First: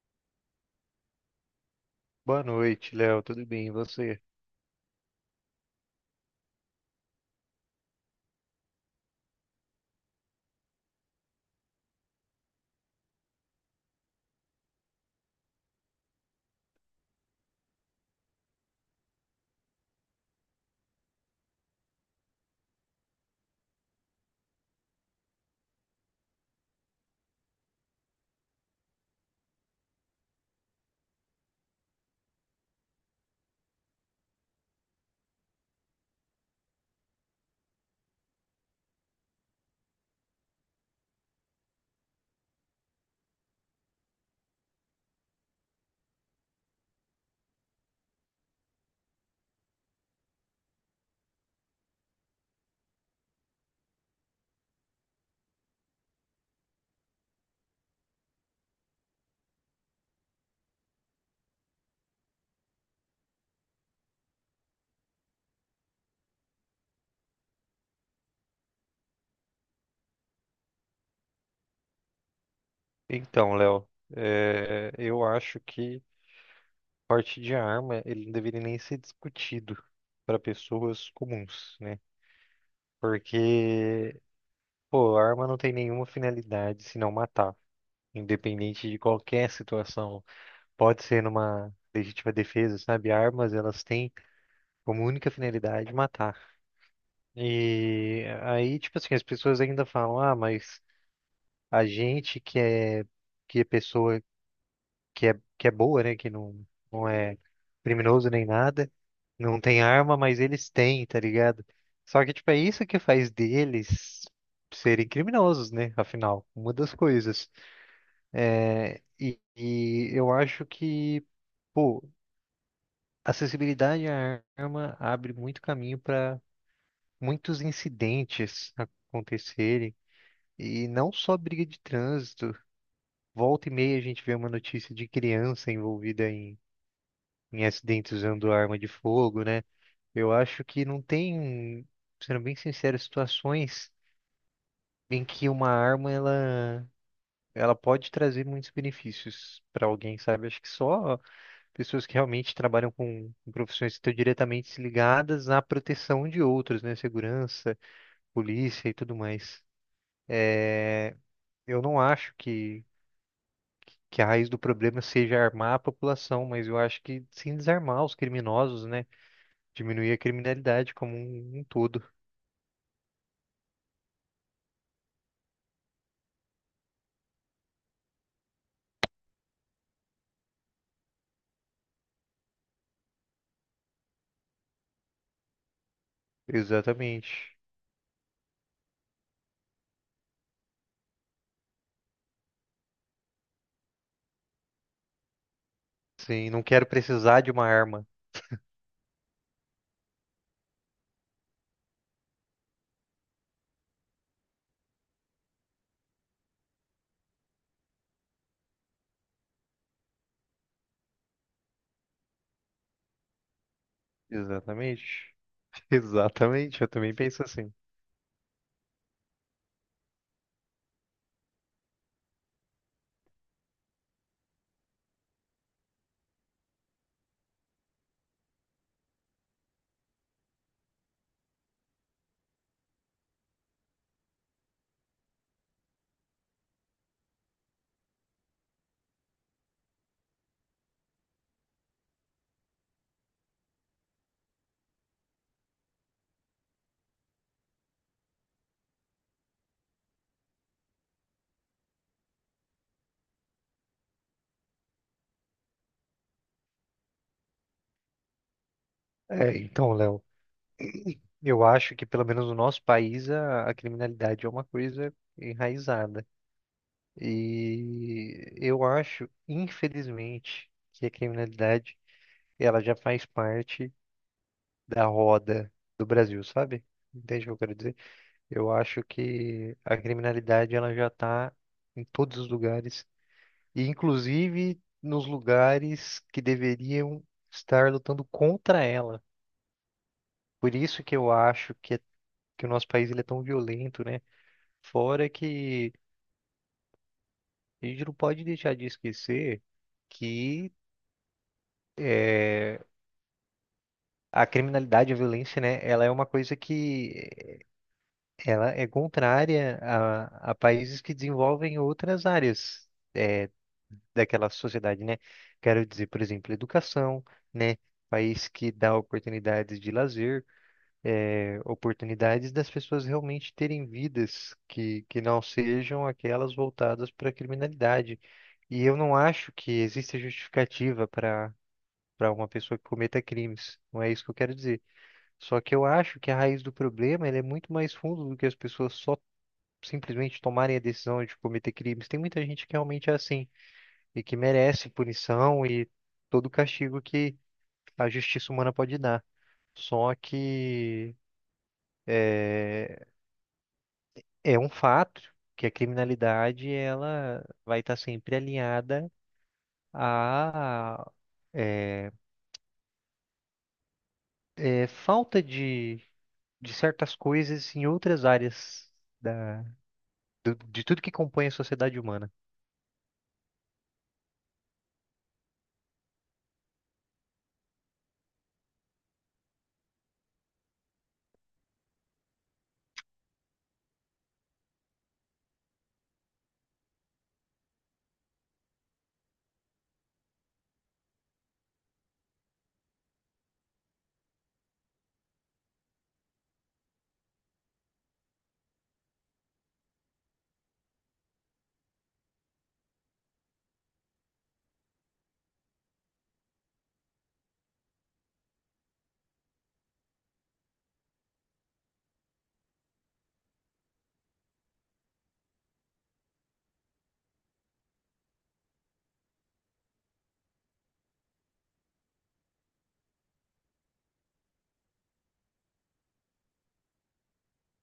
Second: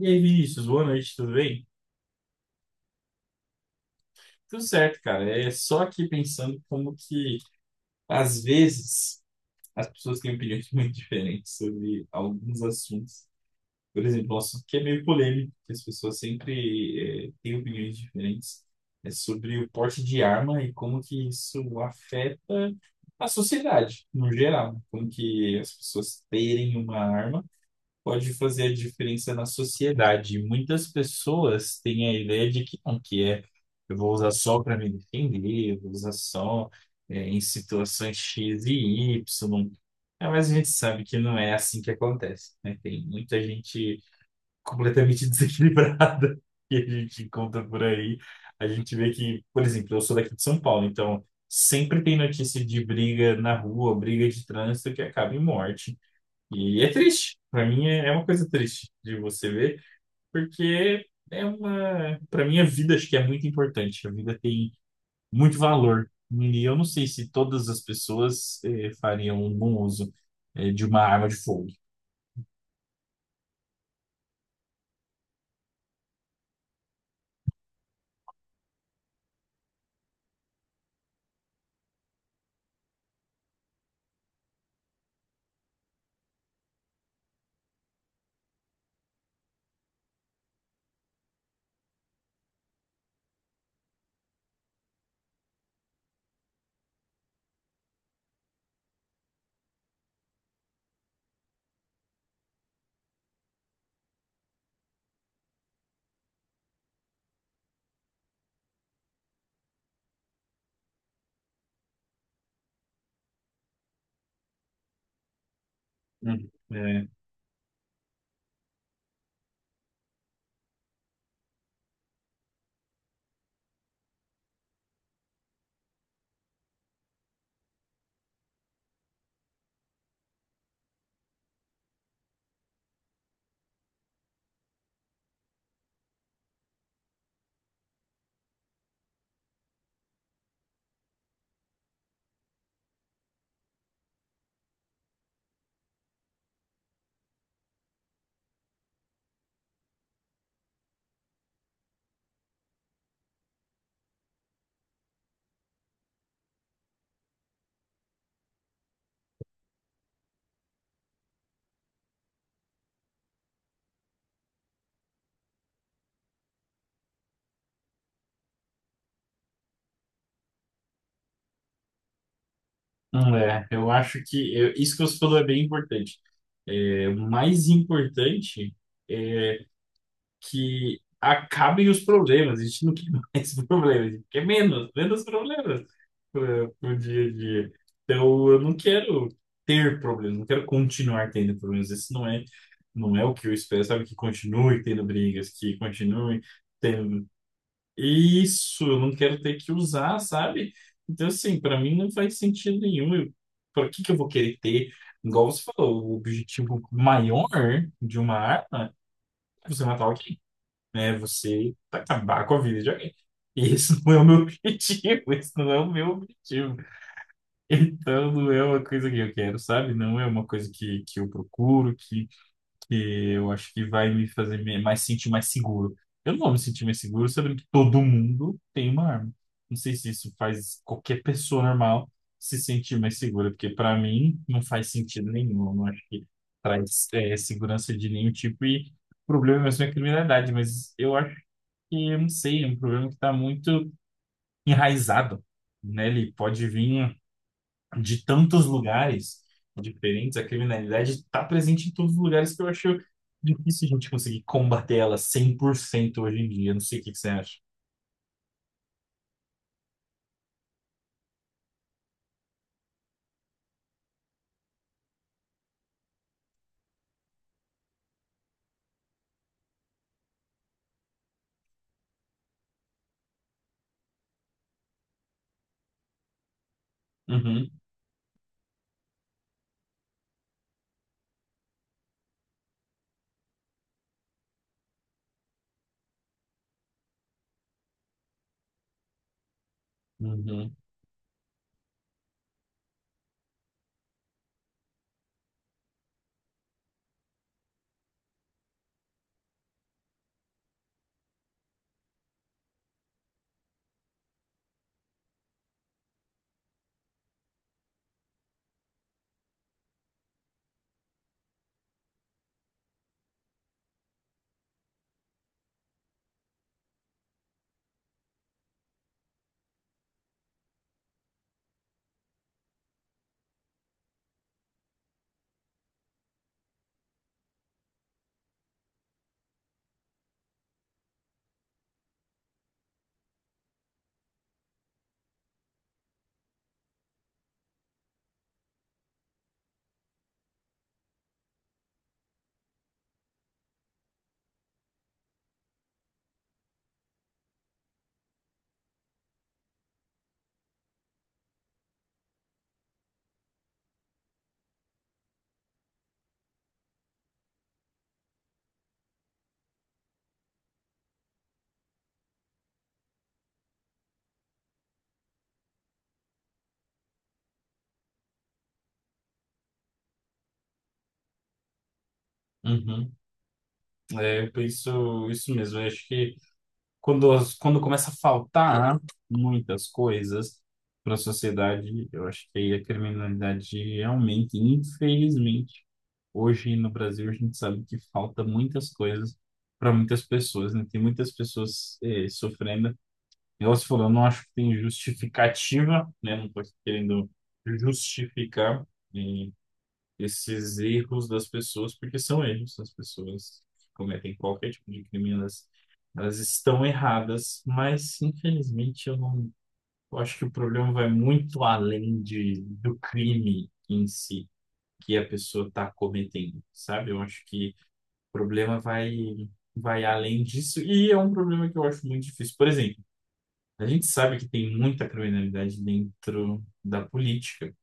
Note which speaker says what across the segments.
Speaker 1: E aí, Vinícius, boa noite, tudo bem?
Speaker 2: Boa noite, Léo. Tudo bem? E você?
Speaker 1: Tudo certo, cara. É só aqui pensando como que, às vezes, as pessoas têm opiniões muito diferentes sobre alguns assuntos. Por exemplo, um assunto que é meio polêmico, que as pessoas sempre, têm opiniões diferentes, é sobre o porte de arma e como que isso afeta a sociedade, no geral. Como que as pessoas terem uma arma pode fazer a diferença na sociedade. E muitas pessoas têm a ideia de que não, que é eu vou usar só para me defender, eu vou usar só em situações X e Y. É, mas a gente sabe que não é assim que acontece, né? Tem muita gente completamente desequilibrada que a gente encontra por aí. A gente vê que, por exemplo, eu sou daqui de São Paulo, então sempre tem notícia de briga na rua, briga de trânsito que acaba em morte. E é triste. Para mim é uma coisa triste de você ver, porque é uma, para mim a vida acho que é muito importante. A vida tem muito valor. E eu não sei se todas as pessoas fariam um bom uso de uma arma de fogo.
Speaker 2: Então, Léo, eu acho que porte de arma ele não deveria nem ser discutido para pessoas comuns, né? Porque, pô, a arma não tem nenhuma finalidade senão matar, independente de qualquer situação. Pode ser numa legítima defesa, sabe? Armas, elas têm como única finalidade matar. E aí, tipo assim, as pessoas ainda falam, ah, mas a gente que é pessoa que é boa, né? Que não, não é criminoso nem nada. Não tem arma, mas eles têm, tá ligado? Só que, tipo, é isso que faz deles serem criminosos, né? Afinal, uma das
Speaker 1: É.
Speaker 2: coisas. É, e eu acho que, pô, acessibilidade à arma abre muito caminho para muitos incidentes acontecerem. E não só briga de trânsito. Volta e meia a gente vê uma notícia de criança envolvida em acidentes usando arma de fogo, né? Eu acho que não tem, sendo bem sincero, situações em que uma arma ela pode trazer muitos benefícios para alguém, sabe? Acho que só pessoas que realmente trabalham com profissões que estão diretamente ligadas à proteção de outros, né? Segurança, polícia e tudo mais. É, Eu não acho que a raiz do problema seja armar a população, mas eu acho que sim desarmar os criminosos, né? Diminuir a criminalidade como um todo.
Speaker 1: Hum, é, eu acho que isso que você falou é bem importante. É, o mais importante é que acabem os problemas. A gente não quer mais problemas, a gente quer menos, menos problemas pro dia a
Speaker 2: Exatamente.
Speaker 1: dia. Então, eu não quero ter problemas, não quero continuar tendo problemas. Esse não é, Não é o que eu espero, sabe? Que continue tendo brigas, que continue
Speaker 2: Sim, não quero
Speaker 1: tendo.
Speaker 2: precisar de uma arma.
Speaker 1: Isso, eu não quero ter que usar, sabe? Então, assim, para mim não faz sentido nenhum. Eu, para que que eu vou querer ter? Igual você falou, o objetivo maior de uma arma é você matar alguém, né? Você acabar com a vida de alguém. E isso não é o meu objetivo,
Speaker 2: Exatamente.
Speaker 1: isso não é o meu objetivo.
Speaker 2: Exatamente, eu também penso assim.
Speaker 1: Então, não é uma coisa que eu quero, sabe? Não é uma coisa que eu procuro, que eu acho que vai me fazer me- mais sentir mais seguro. Eu não vou me sentir mais seguro sabendo que todo mundo tem uma arma. Não sei se isso faz qualquer pessoa normal se sentir mais segura, porque para mim não faz sentido nenhum. Eu não acho que traz segurança de nenhum tipo e o problema mesmo é a criminalidade, mas eu acho que eu não sei, é um problema que está muito enraizado, né? Ele pode vir de tantos lugares diferentes, a criminalidade está presente em todos os lugares que eu acho difícil a gente conseguir combater ela 100% hoje em dia. Não sei o que que você acha.
Speaker 2: É, então, Léo, eu acho que pelo menos no nosso país a criminalidade é uma coisa enraizada. E eu acho, infelizmente, que a criminalidade ela já faz parte da roda do Brasil, sabe? Entende o que eu
Speaker 1: Uhum.
Speaker 2: quero dizer? Eu acho que a criminalidade ela já está em todos os lugares e, inclusive nos lugares que deveriam estar lutando contra ela. Por
Speaker 1: Uhum.
Speaker 2: isso que eu acho que o nosso país ele é tão violento, né? Fora que a gente não pode deixar de esquecer que eh, a criminalidade, a violência, né? Ela é uma coisa que ela é contrária a países que desenvolvem outras áreas é, daquela sociedade, né? Quero dizer, por exemplo, educação, né? País que dá oportunidades de lazer, é, oportunidades das pessoas realmente terem vidas que não sejam aquelas voltadas para a criminalidade. E eu não acho que exista justificativa para uma pessoa que cometa crimes. Não é isso que eu quero dizer. Só que eu acho que a raiz do problema ela é muito mais fundo do que as pessoas só simplesmente tomarem a decisão de cometer crimes. Tem muita gente que realmente é assim e que merece punição e todo o castigo que a justiça humana pode dar. Só que é, é um fato que a criminalidade ela vai estar sempre alinhada à é, é, falta de certas coisas em outras áreas da, de tudo que compõe a sociedade humana.
Speaker 1: Uhum. É, por isso, isso mesmo. Eu acho que quando começa a faltar muitas coisas para a sociedade, eu acho que aí a criminalidade aumenta. E, infelizmente, hoje no Brasil a gente sabe que falta muitas coisas para muitas pessoas, né? Tem muitas pessoas sofrendo. Igual você falou, eu não acho que tem justificativa, né? Não estou querendo justificar. eh, Esses erros das pessoas, porque são erros, as pessoas que cometem qualquer tipo de crime, elas estão erradas, mas infelizmente eu não, eu acho que o problema vai muito além de, do crime em si que a pessoa está cometendo, sabe? Eu acho que o problema vai além disso e é um problema que eu acho muito difícil. Por exemplo, a gente sabe que tem muita criminalidade dentro da política.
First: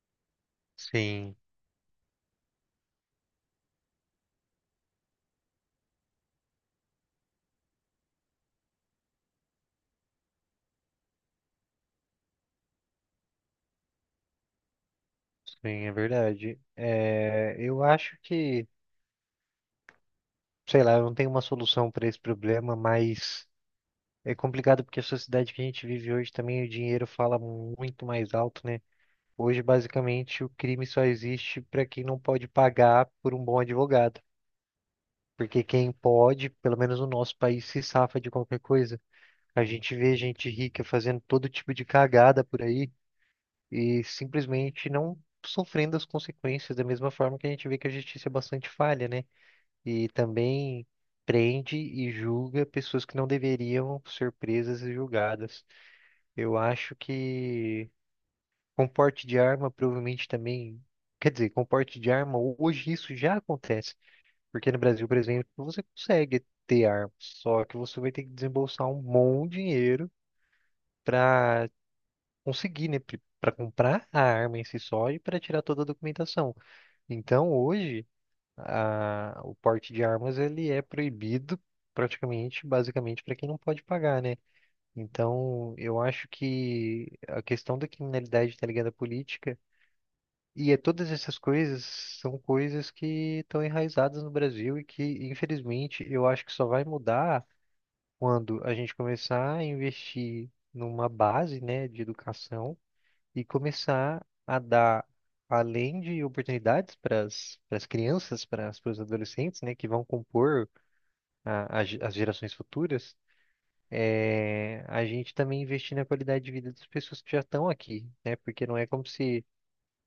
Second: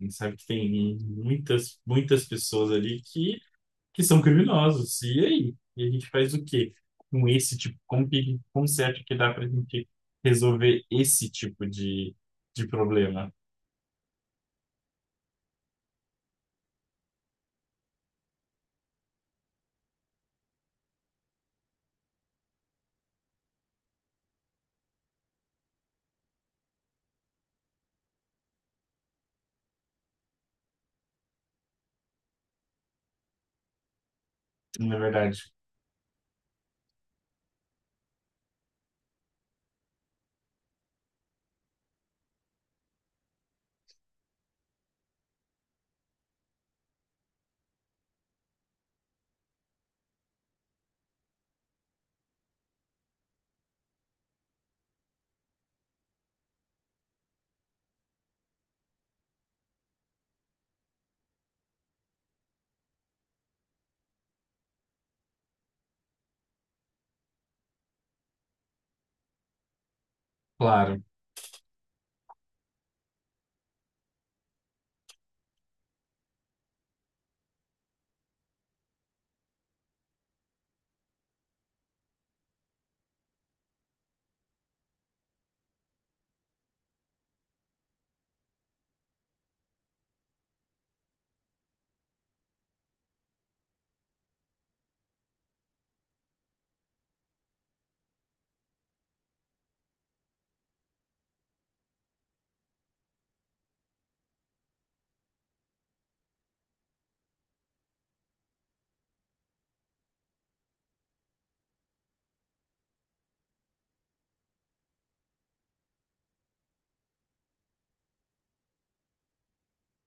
Speaker 1: A gente sabe que tem
Speaker 2: Sim.
Speaker 1: muitas, muitas pessoas ali que são criminosos. E aí? E a gente faz o quê com esse tipo? Como você acha que dá para a gente resolver esse de problema?
Speaker 2: Sim, é verdade. É, eu acho que, sei lá, eu não tenho uma solução para esse problema, mas é complicado porque a sociedade que a gente vive hoje também o dinheiro fala muito mais alto, né? Hoje, basicamente, o crime só existe para quem não pode pagar por um bom advogado.
Speaker 1: Na verdade,
Speaker 2: Porque quem pode, pelo menos no nosso país, se safa de qualquer coisa. A gente vê gente rica fazendo todo tipo de cagada por aí e simplesmente não sofrendo as consequências, da mesma forma que a gente vê que a justiça é bastante falha, né? E também prende e julga pessoas que não deveriam ser presas e julgadas. Eu acho que com porte de arma provavelmente também, quer dizer, com porte de arma hoje isso já acontece, porque no Brasil, por exemplo, você consegue ter arma, só que você vai ter que desembolsar um bom dinheiro
Speaker 1: claro.
Speaker 2: para conseguir, né, para comprar a arma em si só e para tirar toda a documentação. Então, hoje o porte de armas ele é proibido praticamente, basicamente, para quem não pode pagar, né? Então, eu acho que a questão da criminalidade tá ligada à política e é, todas essas coisas são coisas que estão enraizadas no Brasil e que, infelizmente, eu acho que só vai mudar quando a gente começar a investir numa base, né, de educação e começar a dar, além de oportunidades para as crianças, para os adolescentes, né, que vão compor as gerações futuras, a gente também investir na qualidade de vida das pessoas que já estão aqui, né, porque não é como se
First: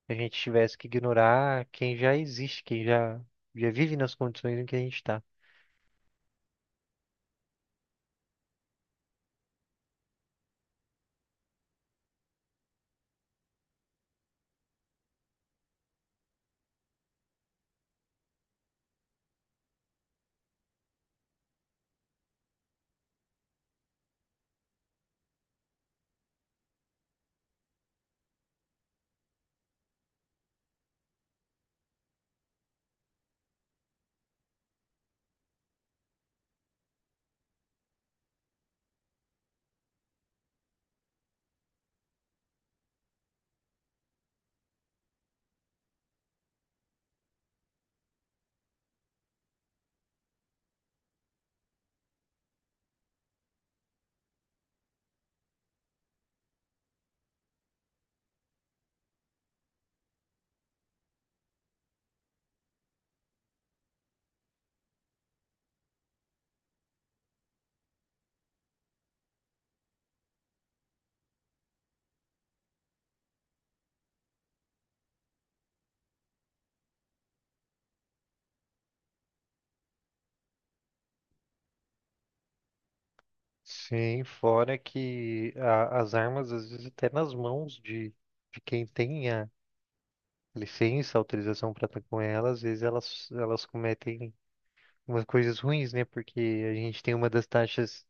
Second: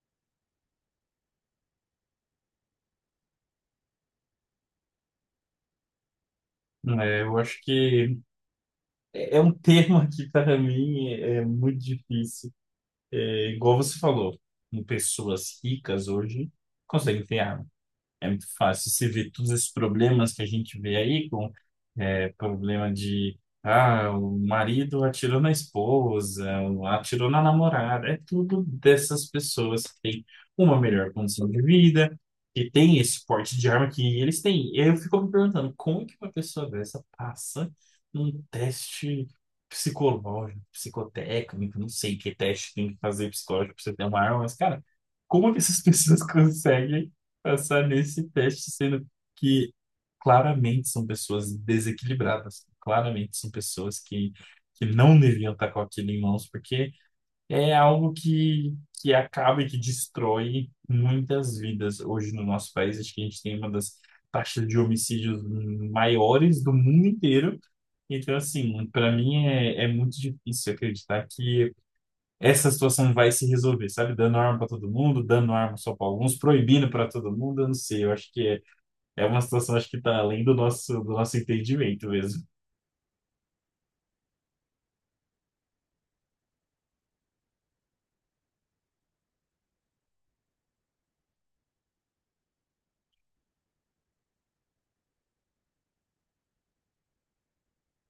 Speaker 2: a gente tivesse que ignorar quem já existe, já vive nas condições em que a gente está.
Speaker 1: É, eu acho que é um termo que para mim é muito difícil. É, igual você falou, em pessoas ricas hoje conseguem ter arma. É muito fácil. Você vê todos esses problemas que a gente vê aí. É problema de, ah, o marido atirou na esposa, atirou na namorada. É tudo dessas pessoas que têm uma melhor condição de vida, que tem esse porte de arma que eles têm. E aí eu fico me perguntando, como que uma pessoa dessa passa num teste psicológico, psicotécnico, não sei que teste tem que fazer psicológico pra você ter uma arma, mas, cara, como que essas pessoas conseguem passar nesse teste sendo que claramente são pessoas desequilibradas, claramente são pessoas que não deviam estar com aquilo em mãos, porque é algo que acaba e que destrói muitas vidas hoje no nosso país. Acho que a gente tem uma das taxas de homicídios maiores do mundo inteiro. Então, assim, para mim é muito difícil acreditar que essa situação vai se resolver, sabe? Dando arma para todo mundo, dando arma só para alguns, proibindo para todo mundo, eu não sei. Eu acho que é uma situação, acho que tá além do nosso entendimento mesmo.
Speaker 2: Sim, fora que as armas, às vezes, até nas mãos de quem tem licença, autorização para estar com elas, às vezes elas cometem umas coisas ruins, né? Porque a gente tem uma das taxas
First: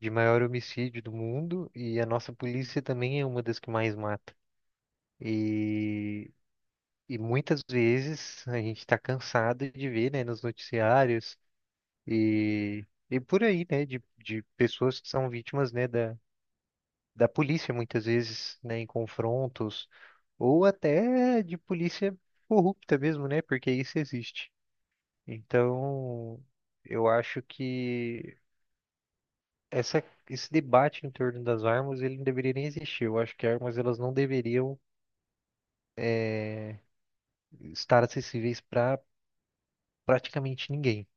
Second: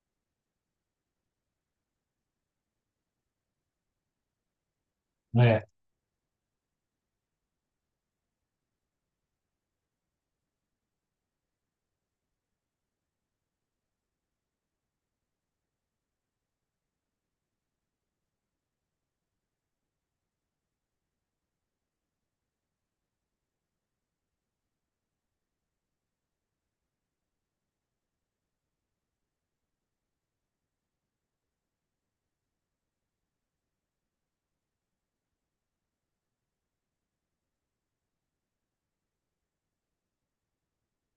Speaker 2: de maior homicídio do mundo e a nossa polícia também é uma das que mais mata.
Speaker 1: É,
Speaker 2: E, e muitas vezes a gente está cansado de ver, né, nos noticiários e, e por aí, né, de pessoas que são vítimas, né, da polícia muitas vezes, né, em confrontos ou até de polícia corrupta mesmo, né, porque isso existe. Então, eu acho que essa, esse debate em torno das armas, ele não deveria nem existir. Eu acho que armas, elas não deveriam estar acessíveis para praticamente ninguém.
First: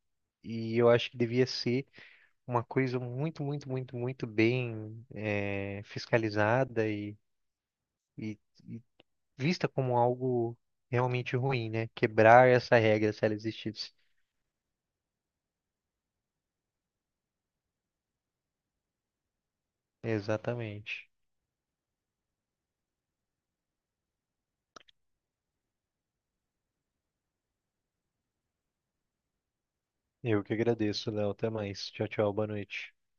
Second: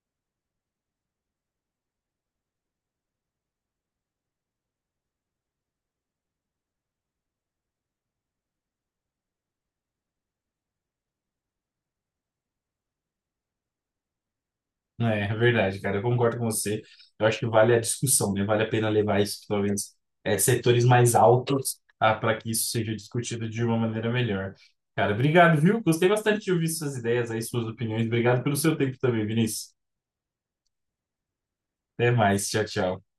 Speaker 2: E eu acho que devia ser uma coisa muito, muito, muito, muito bem fiscalizada e- e vista como algo realmente ruim, né? Quebrar essa regra se ela existisse.
Speaker 1: é verdade, cara. Eu concordo com você. Eu acho que vale a discussão, né? Vale a pena levar isso, talvez, é, setores
Speaker 2: Exatamente.
Speaker 1: mais altos, ah, para que isso seja discutido de uma maneira melhor. Cara, obrigado, viu? Gostei bastante de ouvir suas ideias aí, suas opiniões. Obrigado pelo seu tempo também, Vinícius.
Speaker 2: Eu que agradeço, Léo. Até mais. Tchau,
Speaker 1: Até
Speaker 2: tchau. Boa
Speaker 1: mais. Tchau,
Speaker 2: noite.
Speaker 1: tchau.